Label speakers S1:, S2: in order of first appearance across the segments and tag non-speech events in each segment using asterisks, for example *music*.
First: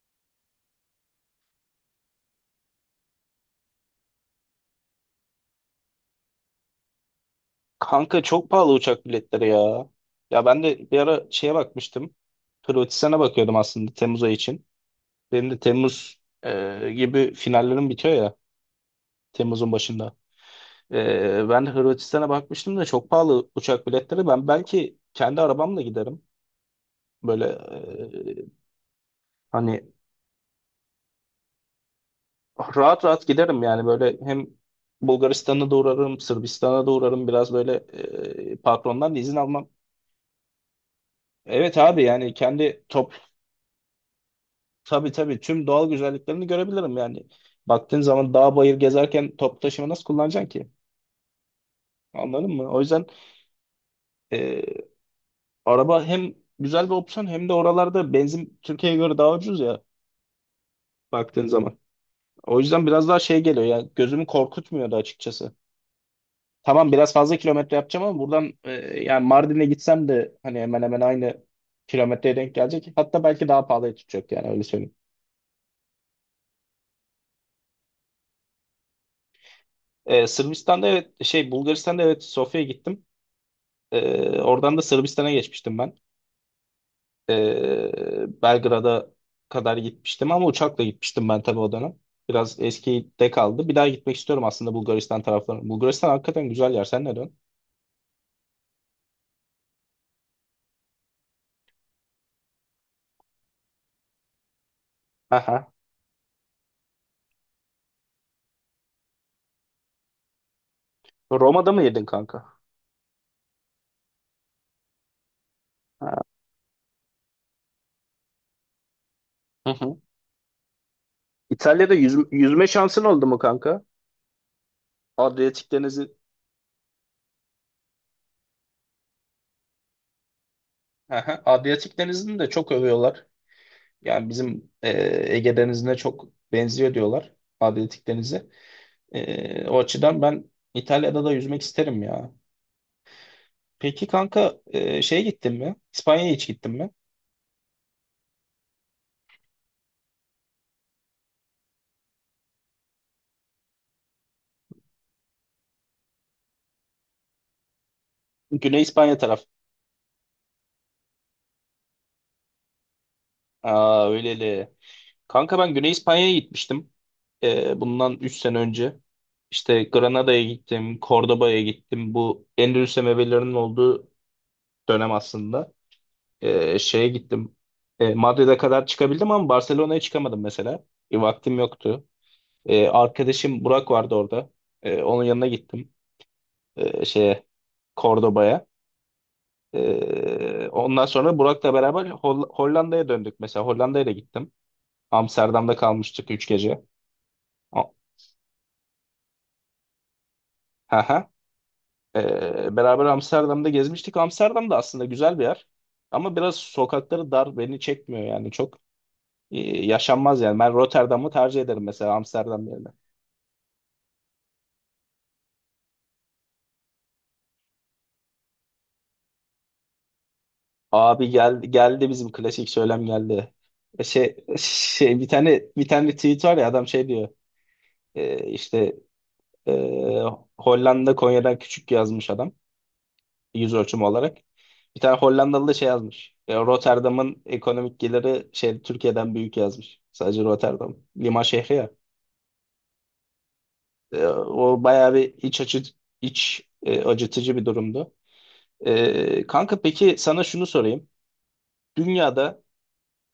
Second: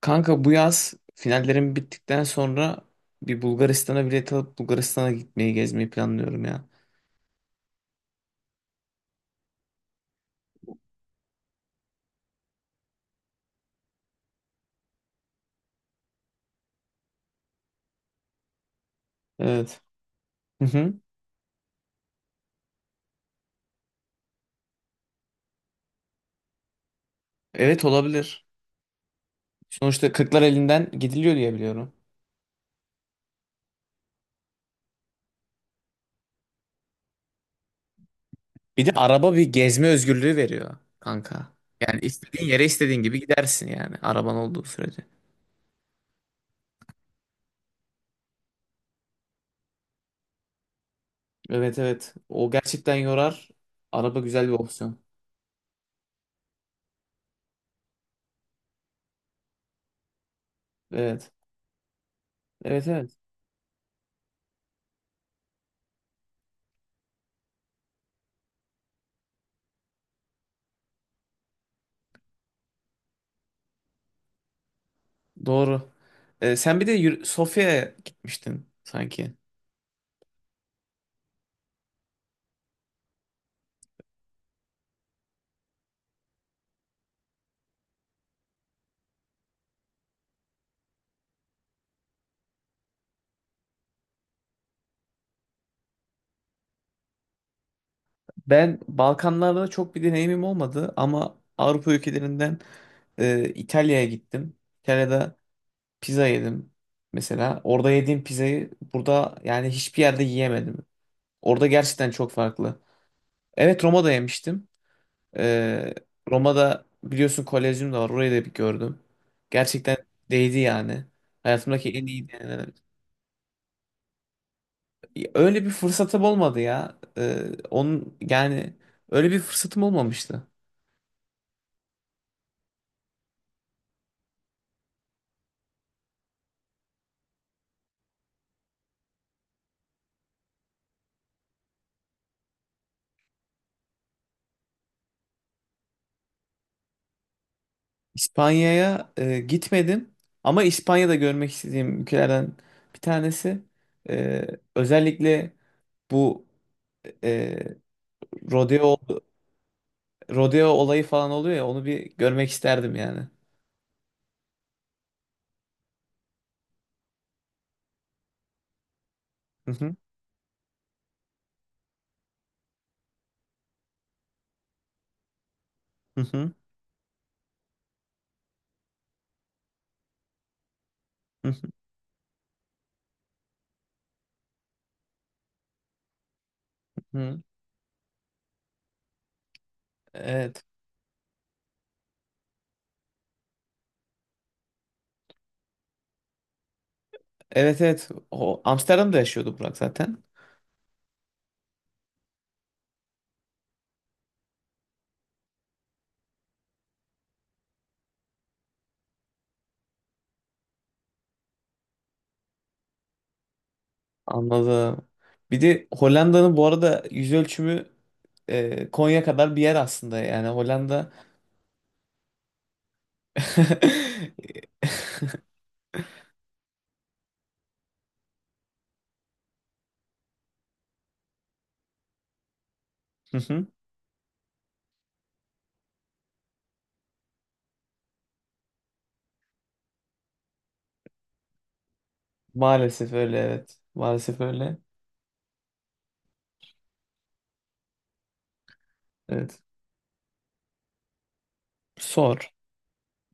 S1: Kanka bu yaz finallerim bittikten sonra bir Bulgaristan'a bilet alıp Bulgaristan'a gitmeyi gezmeyi planlıyorum ya.
S2: Kanka çok pahalı uçak biletleri ya. Ya ben de bir ara şeye bakmıştım. Hırvatistan'a bakıyordum aslında Temmuz ayı için. Benim de Temmuz gibi finallerim bitiyor ya. Temmuz'un
S1: Evet.
S2: başında.
S1: Hı hı.
S2: Ben de Hırvatistan'a bakmıştım da çok pahalı uçak biletleri. Ben belki kendi arabamla giderim. Böyle
S1: Evet, olabilir.
S2: hani
S1: Sonuçta kırklar elinden gidiliyor diye biliyorum.
S2: rahat rahat giderim yani böyle hem Bulgaristan'a da uğrarım, Sırbistan'a da uğrarım. Biraz böyle
S1: Bir de
S2: patrondan da
S1: araba
S2: izin
S1: bir
S2: almam.
S1: gezme özgürlüğü veriyor kanka.
S2: Evet
S1: Yani
S2: abi yani
S1: istediğin yere
S2: kendi.
S1: istediğin gibi gidersin yani araban olduğu sürece.
S2: Tabii tabii tüm doğal güzelliklerini görebilirim yani. Baktığın zaman dağ bayır gezerken top taşıma nasıl kullanacaksın ki?
S1: Evet, evet. O
S2: Anladın mı? O
S1: gerçekten
S2: yüzden
S1: yorar. Araba güzel bir
S2: e,
S1: opsiyon.
S2: araba hem güzel bir opsiyon hem de oralarda benzin Türkiye'ye göre daha ucuz ya
S1: Evet.
S2: baktığın zaman. O yüzden
S1: Evet,
S2: biraz
S1: evet.
S2: daha şey geliyor ya, gözümü korkutmuyordu açıkçası. Tamam, biraz fazla kilometre yapacağım ama buradan yani Mardin'e gitsem de hani hemen hemen aynı kilometreye denk gelecek. Hatta belki daha pahalıya tutacak yani, öyle söyleyeyim.
S1: Doğru. Sen bir de Sofya'ya gitmiştin sanki.
S2: Sırbistan'da evet şey Bulgaristan'da evet Sofya'ya gittim. Oradan da Sırbistan'a geçmiştim ben. Belgrad'a kadar gitmiştim ama uçakla gitmiştim ben tabii o dönem. Biraz eskide kaldı. Bir daha gitmek istiyorum aslında Bulgaristan taraflarına. Bulgaristan hakikaten güzel yer. Sen ne dön?
S1: Ben Balkanlarda çok bir deneyimim olmadı ama Avrupa ülkelerinden İtalya'ya gittim. İtalya'da
S2: Aha.
S1: pizza yedim mesela. Orada yediğim pizzayı burada yani hiçbir yerde yiyemedim. Orada
S2: Roma'da mı yedin
S1: gerçekten çok
S2: kanka?
S1: farklı. Evet, Roma'da yemiştim. E,
S2: Ha.
S1: Roma'da biliyorsun Kolezyum da var. Orayı da bir gördüm.
S2: Hı
S1: Gerçekten
S2: hı.
S1: değdi yani. Hayatımdaki
S2: İtalya'da
S1: en iyi
S2: yüzme
S1: deneyimlerim.
S2: şansın oldu mu kanka?
S1: Öyle bir
S2: Adriyatik Denizi.
S1: fırsatım olmadı ya. Onun yani öyle bir fırsatım olmamıştı.
S2: Aha. Adriyatik Denizi'ni de çok övüyorlar. Yani bizim Ege Denizi'ne çok benziyor diyorlar. Adriyatik Denizi. O açıdan ben İtalya'da da yüzmek isterim ya. Peki kanka şeye gittin mi? İspanya'ya hiç gittin mi?
S1: İspanya'ya gitmedim ama İspanya'da görmek istediğim ülkelerden bir tanesi. E, özellikle bu e,
S2: Güney
S1: rodeo
S2: İspanya taraf.
S1: rodeo olayı falan oluyor ya onu bir görmek isterdim yani.
S2: Aa öyleli. Kanka ben Güney İspanya'ya gitmiştim. Bundan 3 sene önce.
S1: Hı
S2: İşte
S1: hı,
S2: Granada'ya gittim, Cordoba'ya gittim. Bu Endülüs emevilerinin olduğu dönem aslında.
S1: hı hı,
S2: Şeye gittim. Madrid'e kadar çıkabildim ama Barcelona'ya çıkamadım mesela.
S1: hı
S2: Vaktim
S1: hı,
S2: yoktu. Arkadaşım Burak vardı orada. Onun yanına gittim.
S1: hı.
S2: Şeye Cordoba'ya.
S1: Evet.
S2: Ondan sonra Burak'la beraber Hollanda'ya döndük. Mesela Hollanda'ya da gittim. Amsterdam'da kalmıştık 3 gece.
S1: Evet,
S2: A-
S1: evet. O Amsterdam'da yaşıyordu Burak zaten.
S2: Hı hı. Beraber Amsterdam'da gezmiştik. Amsterdam da aslında güzel bir yer. Ama biraz sokakları dar, beni çekmiyor yani çok e, yaşanmaz yani. Ben Rotterdam'ı tercih ederim mesela Amsterdam yerine.
S1: Anladım. Bir de Hollanda'nın bu arada yüz ölçümü Konya kadar bir yer aslında yani Hollanda.
S2: Abi gel, geldi bizim klasik söylem geldi. E,
S1: *laughs*
S2: Şey, şey bir tane tweet var ya, adam şey diyor. İşte e, Hollanda Konya'dan küçük yazmış adam
S1: Hı hı.
S2: yüz ölçümü olarak. Bir tane Hollandalı da şey yazmış. Rotterdam'ın ekonomik geliri şey Türkiye'den büyük yazmış. Sadece Rotterdam. Liman şehri ya.
S1: Maalesef öyle, evet. Maalesef öyle.
S2: O bayağı bir iç acıtıcı bir durumdu.
S1: Evet.
S2: Kanka peki sana şunu sorayım.
S1: Sor.
S2: Dünyada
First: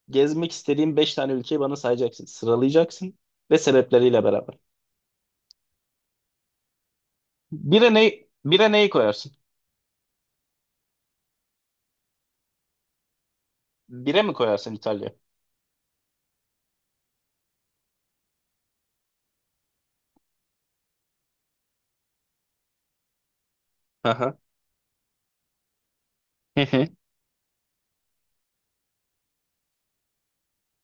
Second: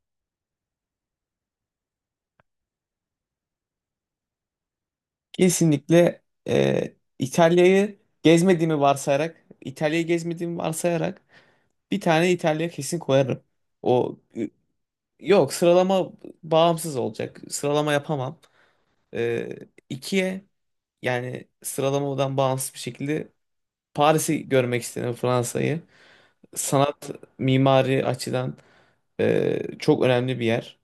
S2: gezmek istediğin 5 tane ülkeyi bana sayacaksın. Sıralayacaksın ve sebepleriyle beraber.
S1: Kesinlikle
S2: Bire
S1: İtalya'yı
S2: ne, bire
S1: gezmediğimi
S2: neyi koyarsın?
S1: varsayarak, İtalya'yı gezmediğimi varsayarak bir tane İtalya kesin koyarım. O
S2: Bire mi koyarsın İtalya?
S1: yok, sıralama bağımsız olacak. Sıralama yapamam. E, ikiye yani sıralamadan bağımsız bir şekilde
S2: Aha.
S1: Paris'i görmek istedim, Fransa'yı.
S2: Hı hı.
S1: Sanat, mimari açıdan çok önemli bir yer.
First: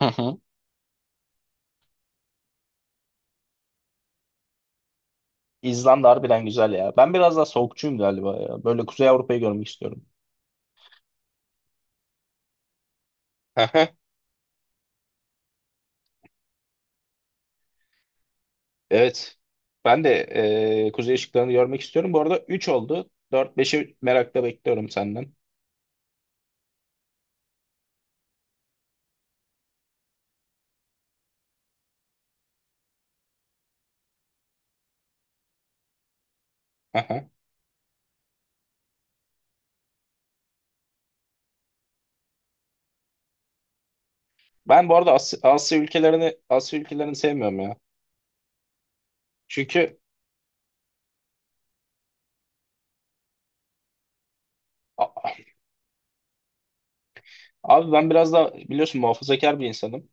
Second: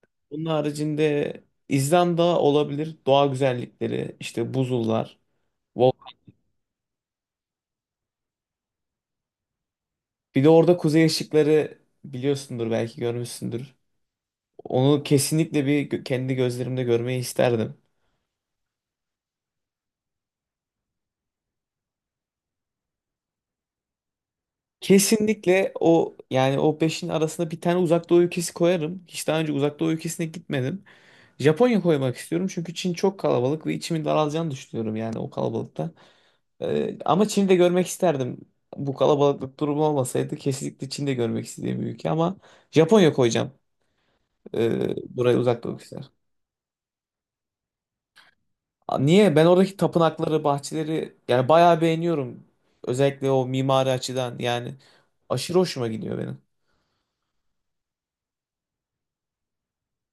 S2: Hı hı.
S1: Bunun haricinde İzlanda olabilir. Doğa güzellikleri, işte buzullar.
S2: İzlanda
S1: vol-
S2: harbiden güzel ya. Ben biraz daha soğukçuyum galiba ya. Böyle Kuzey Avrupa'yı görmek istiyorum.
S1: Bir de orada kuzey ışıkları biliyorsundur, belki görmüşsündür.
S2: Aha,
S1: Onu kesinlikle bir kendi gözlerimde görmeyi isterdim.
S2: evet. Ben de kuzey ışıklarını görmek istiyorum. Bu arada 3 oldu. Dört, 5'i merakla bekliyorum senden.
S1: Kesinlikle o yani o beşin arasında bir tane uzak doğu ülkesi koyarım. Hiç daha önce uzak doğu ülkesine gitmedim. Japonya koymak istiyorum çünkü Çin çok kalabalık ve içimin daralacağını düşünüyorum yani o kalabalıkta. Ama
S2: Aha.
S1: Çin'i de görmek isterdim. Bu kalabalıklık durumu olmasaydı kesinlikle Çin'de görmek istediğim bir ülke ama Japonya koyacağım.
S2: Ben
S1: Ee,
S2: bu arada
S1: buraya uzak doğu
S2: Asya
S1: ülkeler.
S2: ülkelerini Asya ülkelerini sevmiyorum ya.
S1: Aa, niye? Ben oradaki
S2: Çünkü
S1: tapınakları, bahçeleri yani bayağı beğeniyorum. Özellikle o mimari açıdan yani
S2: a-
S1: aşırı hoşuma gidiyor benim.
S2: abi ben biraz da biliyorsun muhafazakar bir insanım.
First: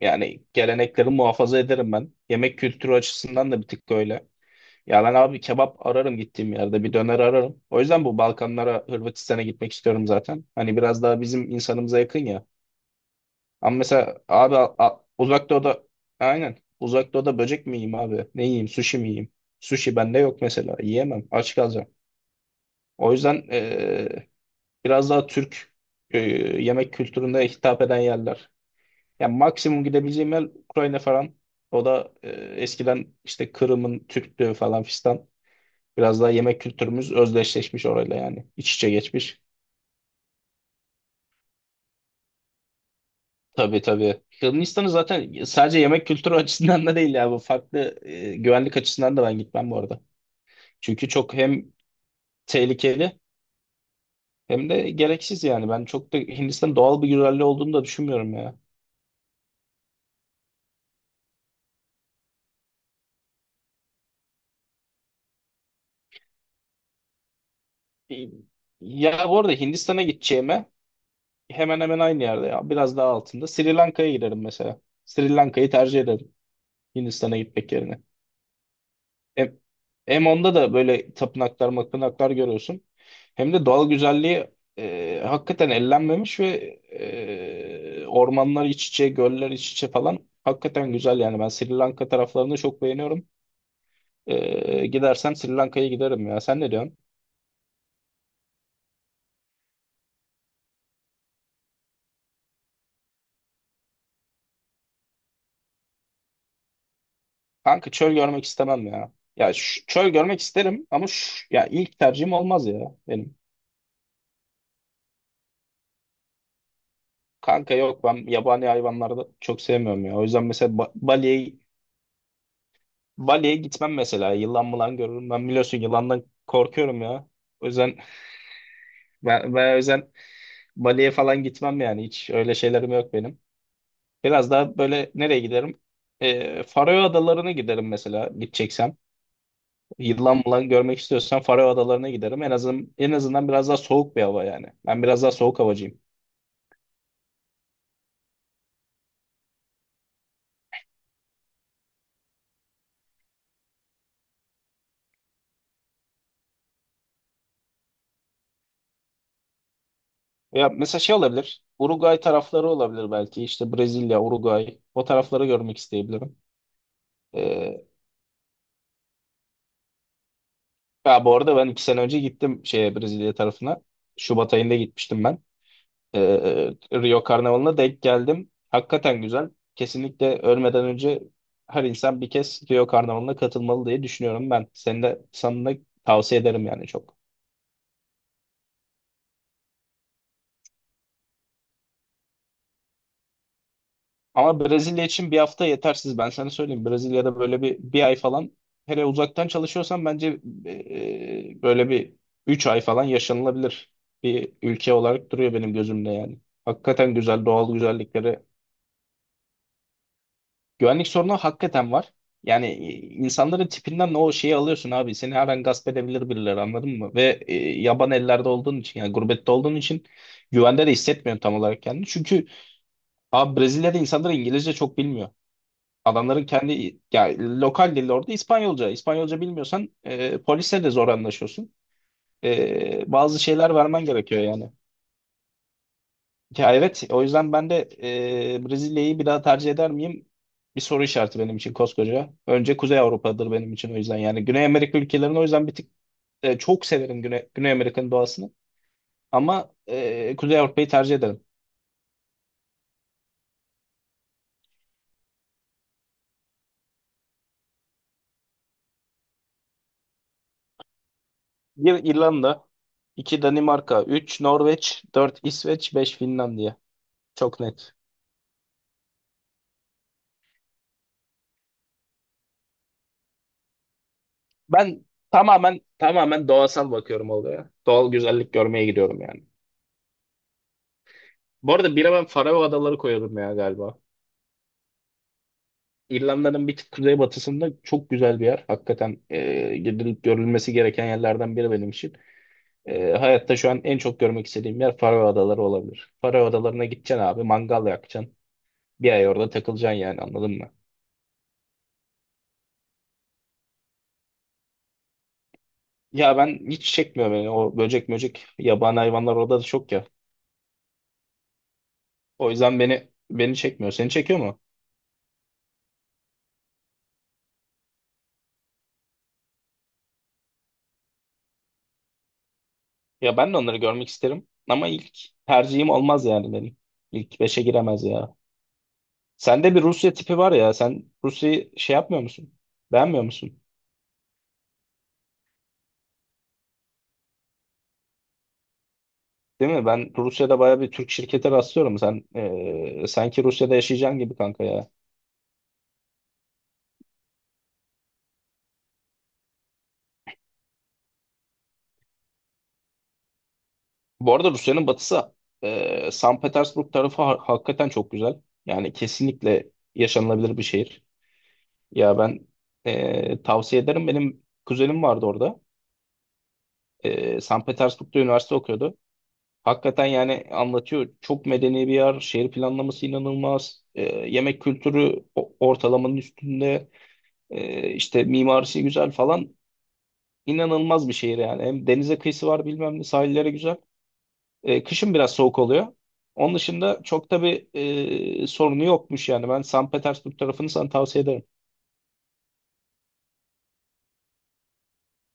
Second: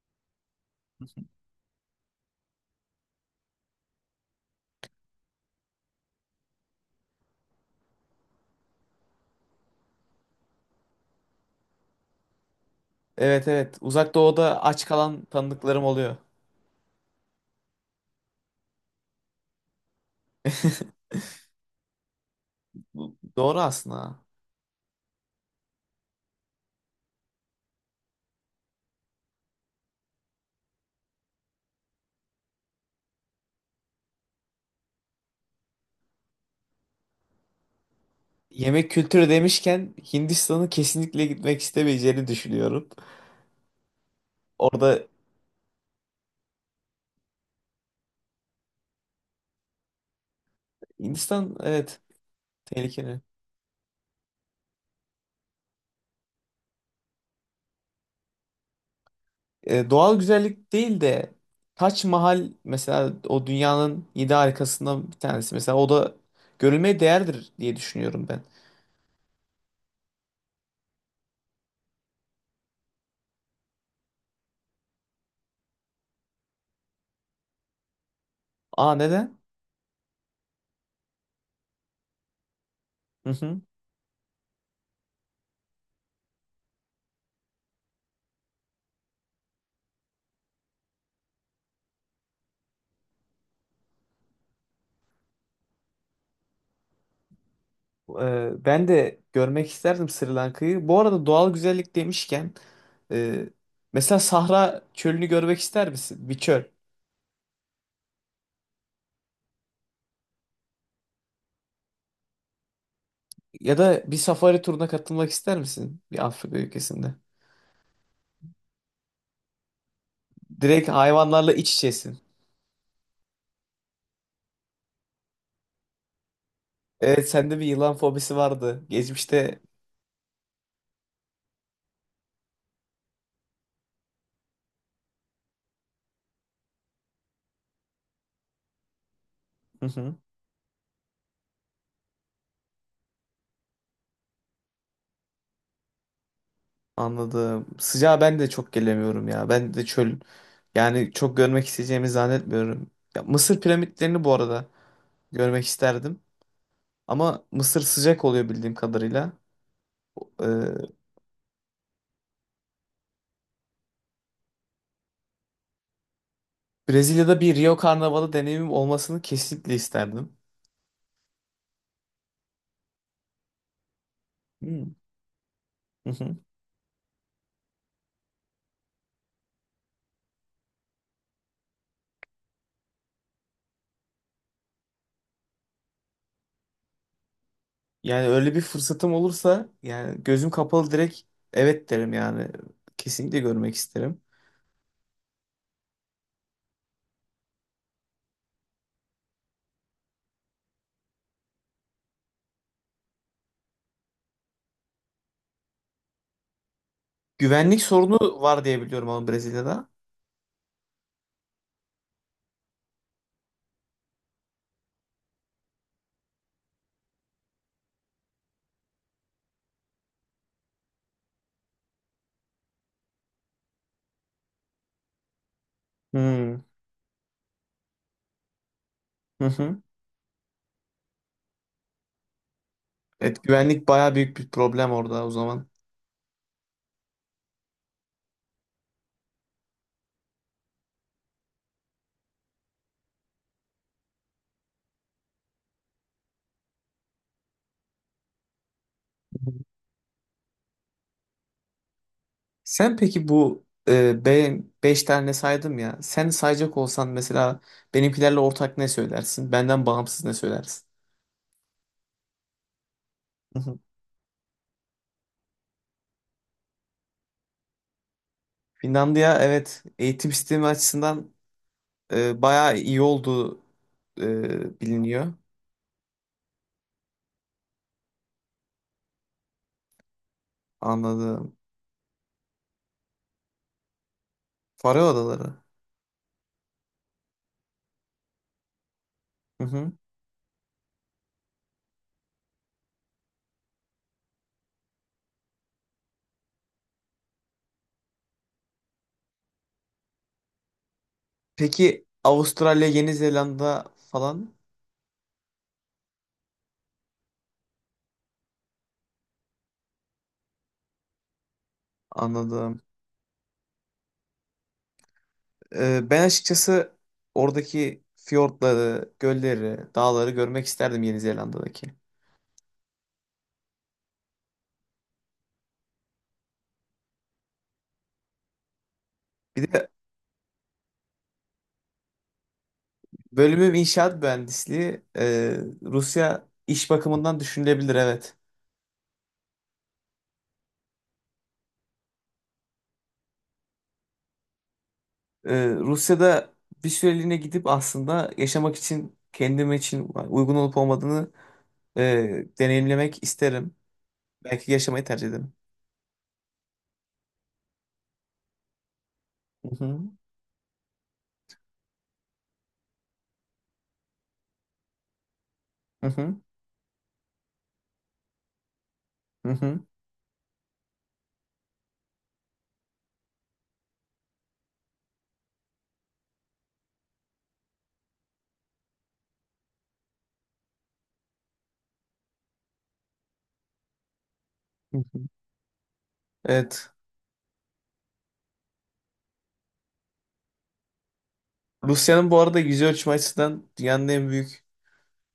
S2: Yani gelenekleri muhafaza ederim ben. Yemek kültürü açısından da bir tık öyle. Ya ben abi kebap ararım gittiğim yerde. Bir döner ararım. O yüzden bu Balkanlara, Hırvatistan'a gitmek istiyorum zaten. Hani biraz daha bizim insanımıza yakın ya.
S1: Evet,
S2: Ama
S1: evet. Uzak
S2: mesela abi
S1: Doğu'da aç kalan
S2: Uzak Doğu'da
S1: tanıdıklarım oluyor.
S2: aynen. Uzak Doğu'da böcek mi yiyeyim abi? Ne yiyeyim? Sushi mi yiyeyim? Sushi bende yok mesela.
S1: *laughs*
S2: Yiyemem. Aç kalacağım. O
S1: Bu
S2: yüzden
S1: doğru aslında.
S2: biraz daha Türk yemek kültürüne hitap eden yerler. Yani maksimum gidebileceğim yer Ukrayna falan. O da eskiden işte Kırım'ın Türktü falan fistan. Biraz daha yemek kültürümüz özdeşleşmiş orayla yani. İç
S1: Yemek
S2: içe
S1: kültürü
S2: geçmiş.
S1: demişken Hindistan'ı kesinlikle gitmek istemeyeceğini düşünüyorum.
S2: Tabii tabii. Hırvatistan'ı
S1: Orada
S2: zaten sadece yemek kültürü *laughs* açısından da değil ya. Bu farklı güvenlik açısından da ben gitmem bu arada. Çünkü çok
S1: Hindistan,
S2: hem
S1: evet,
S2: tehlikeli
S1: tehlikeli.
S2: hem de gereksiz yani. Ben çok da Hindistan doğal bir güzelliği olduğunu da düşünmüyorum ya.
S1: Doğal güzellik değil de Taç Mahal mesela, o dünyanın yedi harikasından bir tanesi. Mesela o da görülmeye değerdir diye
S2: E,
S1: düşünüyorum ben.
S2: Ya bu arada Hindistan'a gideceğime hemen hemen aynı yerde ya. Biraz daha altında. Sri Lanka'ya giderim mesela. Sri Lanka'yı tercih ederim Hindistan'a gitmek yerine.
S1: Aa, neden?
S2: Hem, hem onda da böyle tapınaklar mapınaklar görüyorsun. Hem de
S1: *laughs*
S2: doğal güzelliği hakikaten ellenmemiş ve ormanlar iç içe, göller iç içe falan hakikaten güzel yani. Ben Sri Lanka taraflarını çok beğeniyorum. Gidersen Sri Lanka'ya giderim ya. Sen ne diyorsun?
S1: Ben de görmek isterdim Sri Lanka'yı. Bu arada doğal güzellik demişken e, mesela Sahra çölünü görmek ister misin? Bir çöl.
S2: Kanka çöl görmek istemem ya. Ya çöl görmek isterim ama şu, ya ilk tercihim olmaz ya benim.
S1: Ya da bir safari turuna katılmak ister misin? Bir Afrika ülkesinde.
S2: Kanka yok, ben yabani hayvanları da çok sevmiyorum ya. O yüzden mesela
S1: Direkt
S2: ba
S1: hayvanlarla
S2: Bali'ye
S1: iç içesin.
S2: Bali'ye gitmem mesela. Yılan mılan görürüm. Ben biliyorsun yılandan korkuyorum
S1: Evet,
S2: ya.
S1: sende bir
S2: O
S1: yılan
S2: yüzden
S1: fobisi vardı.
S2: ben,
S1: Geçmişte.
S2: ben o yüzden Bali'ye falan gitmem yani. Hiç öyle şeylerim yok benim. Biraz daha böyle nereye giderim? Faroe Adaları'na giderim mesela gideceksem.
S1: Hı hı,
S2: Yılan mılan görmek istiyorsan Faroe Adaları'na giderim. En azından biraz daha soğuk bir hava yani. Ben biraz daha soğuk havacıyım.
S1: anladım. Sıcağa ben de çok gelemiyorum ya. Ben de çöl yani çok görmek isteyeceğimi zannetmiyorum. Ya, Mısır piramitlerini bu arada görmek isterdim. Ama Mısır sıcak oluyor bildiğim kadarıyla.
S2: Ya
S1: Ee,
S2: mesela şey olabilir. Uruguay tarafları olabilir belki. İşte Brezilya, Uruguay. O tarafları görmek isteyebilirim.
S1: Brezilya'da bir Rio
S2: Ee,
S1: Karnavalı deneyimim olmasını kesinlikle isterdim.
S2: Ya bu arada ben 2 sene önce gittim şeye Brezilya tarafına. Şubat ayında
S1: Hmm.
S2: gitmiştim ben.
S1: Hı
S2: Ee,
S1: hı.
S2: Rio Karnavalı'na denk geldim. Hakikaten güzel. Kesinlikle ölmeden önce her insan bir kez Rio Karnavalı'na katılmalı diye düşünüyorum ben. Seni de sana da tavsiye ederim yani çok.
S1: Yani öyle bir fırsatım olursa yani gözüm kapalı direkt evet derim yani. Kesinlikle görmek isterim.
S2: Ama Brezilya için bir hafta yetersiz. Ben sana söyleyeyim. Brezilya'da böyle bir ay falan, hele uzaktan çalışıyorsan bence böyle bir 3 ay falan yaşanılabilir bir ülke olarak duruyor benim gözümde yani. Hakikaten güzel doğal
S1: Güvenlik
S2: güzellikleri.
S1: sorunu var diye biliyorum ama Brezilya'da.
S2: Güvenlik sorunu hakikaten var. Yani insanların tipinden o şeyi alıyorsun abi. Seni her an gasp edebilir birileri, anladın mı? Ve yaban ellerde olduğun için, yani gurbette olduğun için güvende de hissetmiyorum tam olarak kendini. Çünkü abi Brezilya'da insanlar İngilizce çok bilmiyor. Adamların
S1: Hmm.
S2: kendi, yani lokal dili orada İspanyolca. İspanyolca
S1: *laughs* Hı hı.
S2: bilmiyorsan polisle de zor anlaşıyorsun. Bazı
S1: Evet,
S2: şeyler
S1: güvenlik
S2: vermen
S1: baya büyük
S2: gerekiyor
S1: bir
S2: yani.
S1: problem orada o zaman.
S2: Ya evet, o yüzden ben de Brezilya'yı bir daha tercih eder miyim? Bir soru işareti benim için koskoca. Önce Kuzey Avrupa'dır benim için o yüzden, yani Güney Amerika ülkelerini o yüzden bir tık çok severim Güney Amerika'nın doğasını. Ama Kuzey Avrupa'yı tercih ederim.
S1: Sen peki bu beş tane saydım ya. Sen sayacak olsan mesela benimkilerle ortak ne söylersin? Benden bağımsız ne söylersin?
S2: Bir İrlanda, iki
S1: *laughs* Hı hı.
S2: Danimarka, üç Norveç, dört İsveç, beş Finlandiya. Çok net.
S1: Finlandiya, evet, eğitim sistemi açısından bayağı iyi olduğu
S2: Ben
S1: biliniyor.
S2: tamamen tamamen doğasal bakıyorum olaya. Doğal güzellik görmeye gidiyorum yani.
S1: Anladım.
S2: Bu arada bire ben Faroe Adaları koyarım ya galiba.
S1: Faroe Adaları.
S2: İrlanda'nın bir tık kuzeybatısında çok güzel bir yer. Hakikaten
S1: Hı hı.
S2: gidilip görülmesi gereken yerlerden biri benim için. Hayatta şu an en çok görmek istediğim yer Faroe Adaları olabilir. Faroe Adaları'na gideceksin abi, mangal yakacaksın. Bir ay orada takılacaksın yani, anladın mı?
S1: Peki Avustralya, Yeni Zelanda falan,
S2: Ya ben hiç çekmiyor beni, o böcek möcek yabani hayvanlar orada da çok ya. O yüzden
S1: anladım.
S2: beni çekmiyor. Seni çekiyor mu?
S1: Ben açıkçası oradaki fiyortları, gölleri, dağları görmek isterdim Yeni Zelanda'daki.
S2: Ya ben de onları görmek isterim ama ilk tercihim olmaz yani benim. İlk beşe giremez ya.
S1: Bir
S2: Sende bir
S1: de
S2: Rusya tipi var ya. Sen Rusya'yı şey yapmıyor musun? Beğenmiyor musun?
S1: bölümüm inşaat mühendisliği. Rusya iş bakımından düşünülebilir, evet.
S2: Değil mi? Ben Rusya'da bayağı bir Türk şirkete rastlıyorum. Sen sanki Rusya'da yaşayacaksın gibi kanka ya.
S1: Rusya'da bir süreliğine gidip aslında yaşamak için kendim için uygun olup olmadığını deneyimlemek isterim.
S2: Bu arada
S1: Belki
S2: Rusya'nın
S1: yaşamayı tercih
S2: batısı
S1: ederim.
S2: San Petersburg tarafı hakikaten çok güzel. Yani kesinlikle
S1: Hı hı,
S2: yaşanılabilir bir şehir. Ya ben tavsiye ederim. Benim kuzenim vardı orada.
S1: hı hı,
S2: San Petersburg'da üniversite okuyordu.
S1: hı hı,
S2: Hakikaten yani anlatıyor. Çok medeni bir yer. Şehir planlaması inanılmaz. Yemek kültürü ortalamanın üstünde. İşte mimarisi güzel falan. İnanılmaz bir şehir yani. Hem denize kıyısı var, bilmem ne, sahilleri güzel.
S1: hı
S2: Kışın
S1: hı.
S2: biraz soğuk oluyor. Onun
S1: Evet.
S2: dışında çok da bir sorunu yokmuş yani. Ben San Petersburg tarafını sana tavsiye ederim.
S1: Rusya'nın bu arada yüz ölçme açısından dünyanın en büyük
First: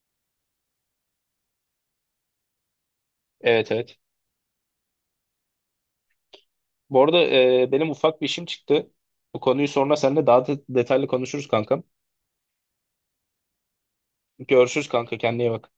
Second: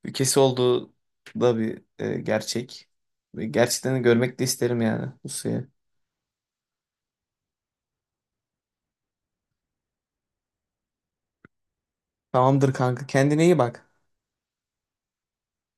S1: ülkesi olduğu da bir gerçek. Ve
S2: Evet
S1: gerçekten
S2: evet.
S1: de görmek de isterim yani Rusya'yı.
S2: Bu arada benim ufak bir işim çıktı. Bu konuyu sonra seninle daha detaylı konuşuruz kankam.
S1: Tamamdır kanka. Kendine iyi bak.
S2: Görüşürüz kanka, kendine iyi bak.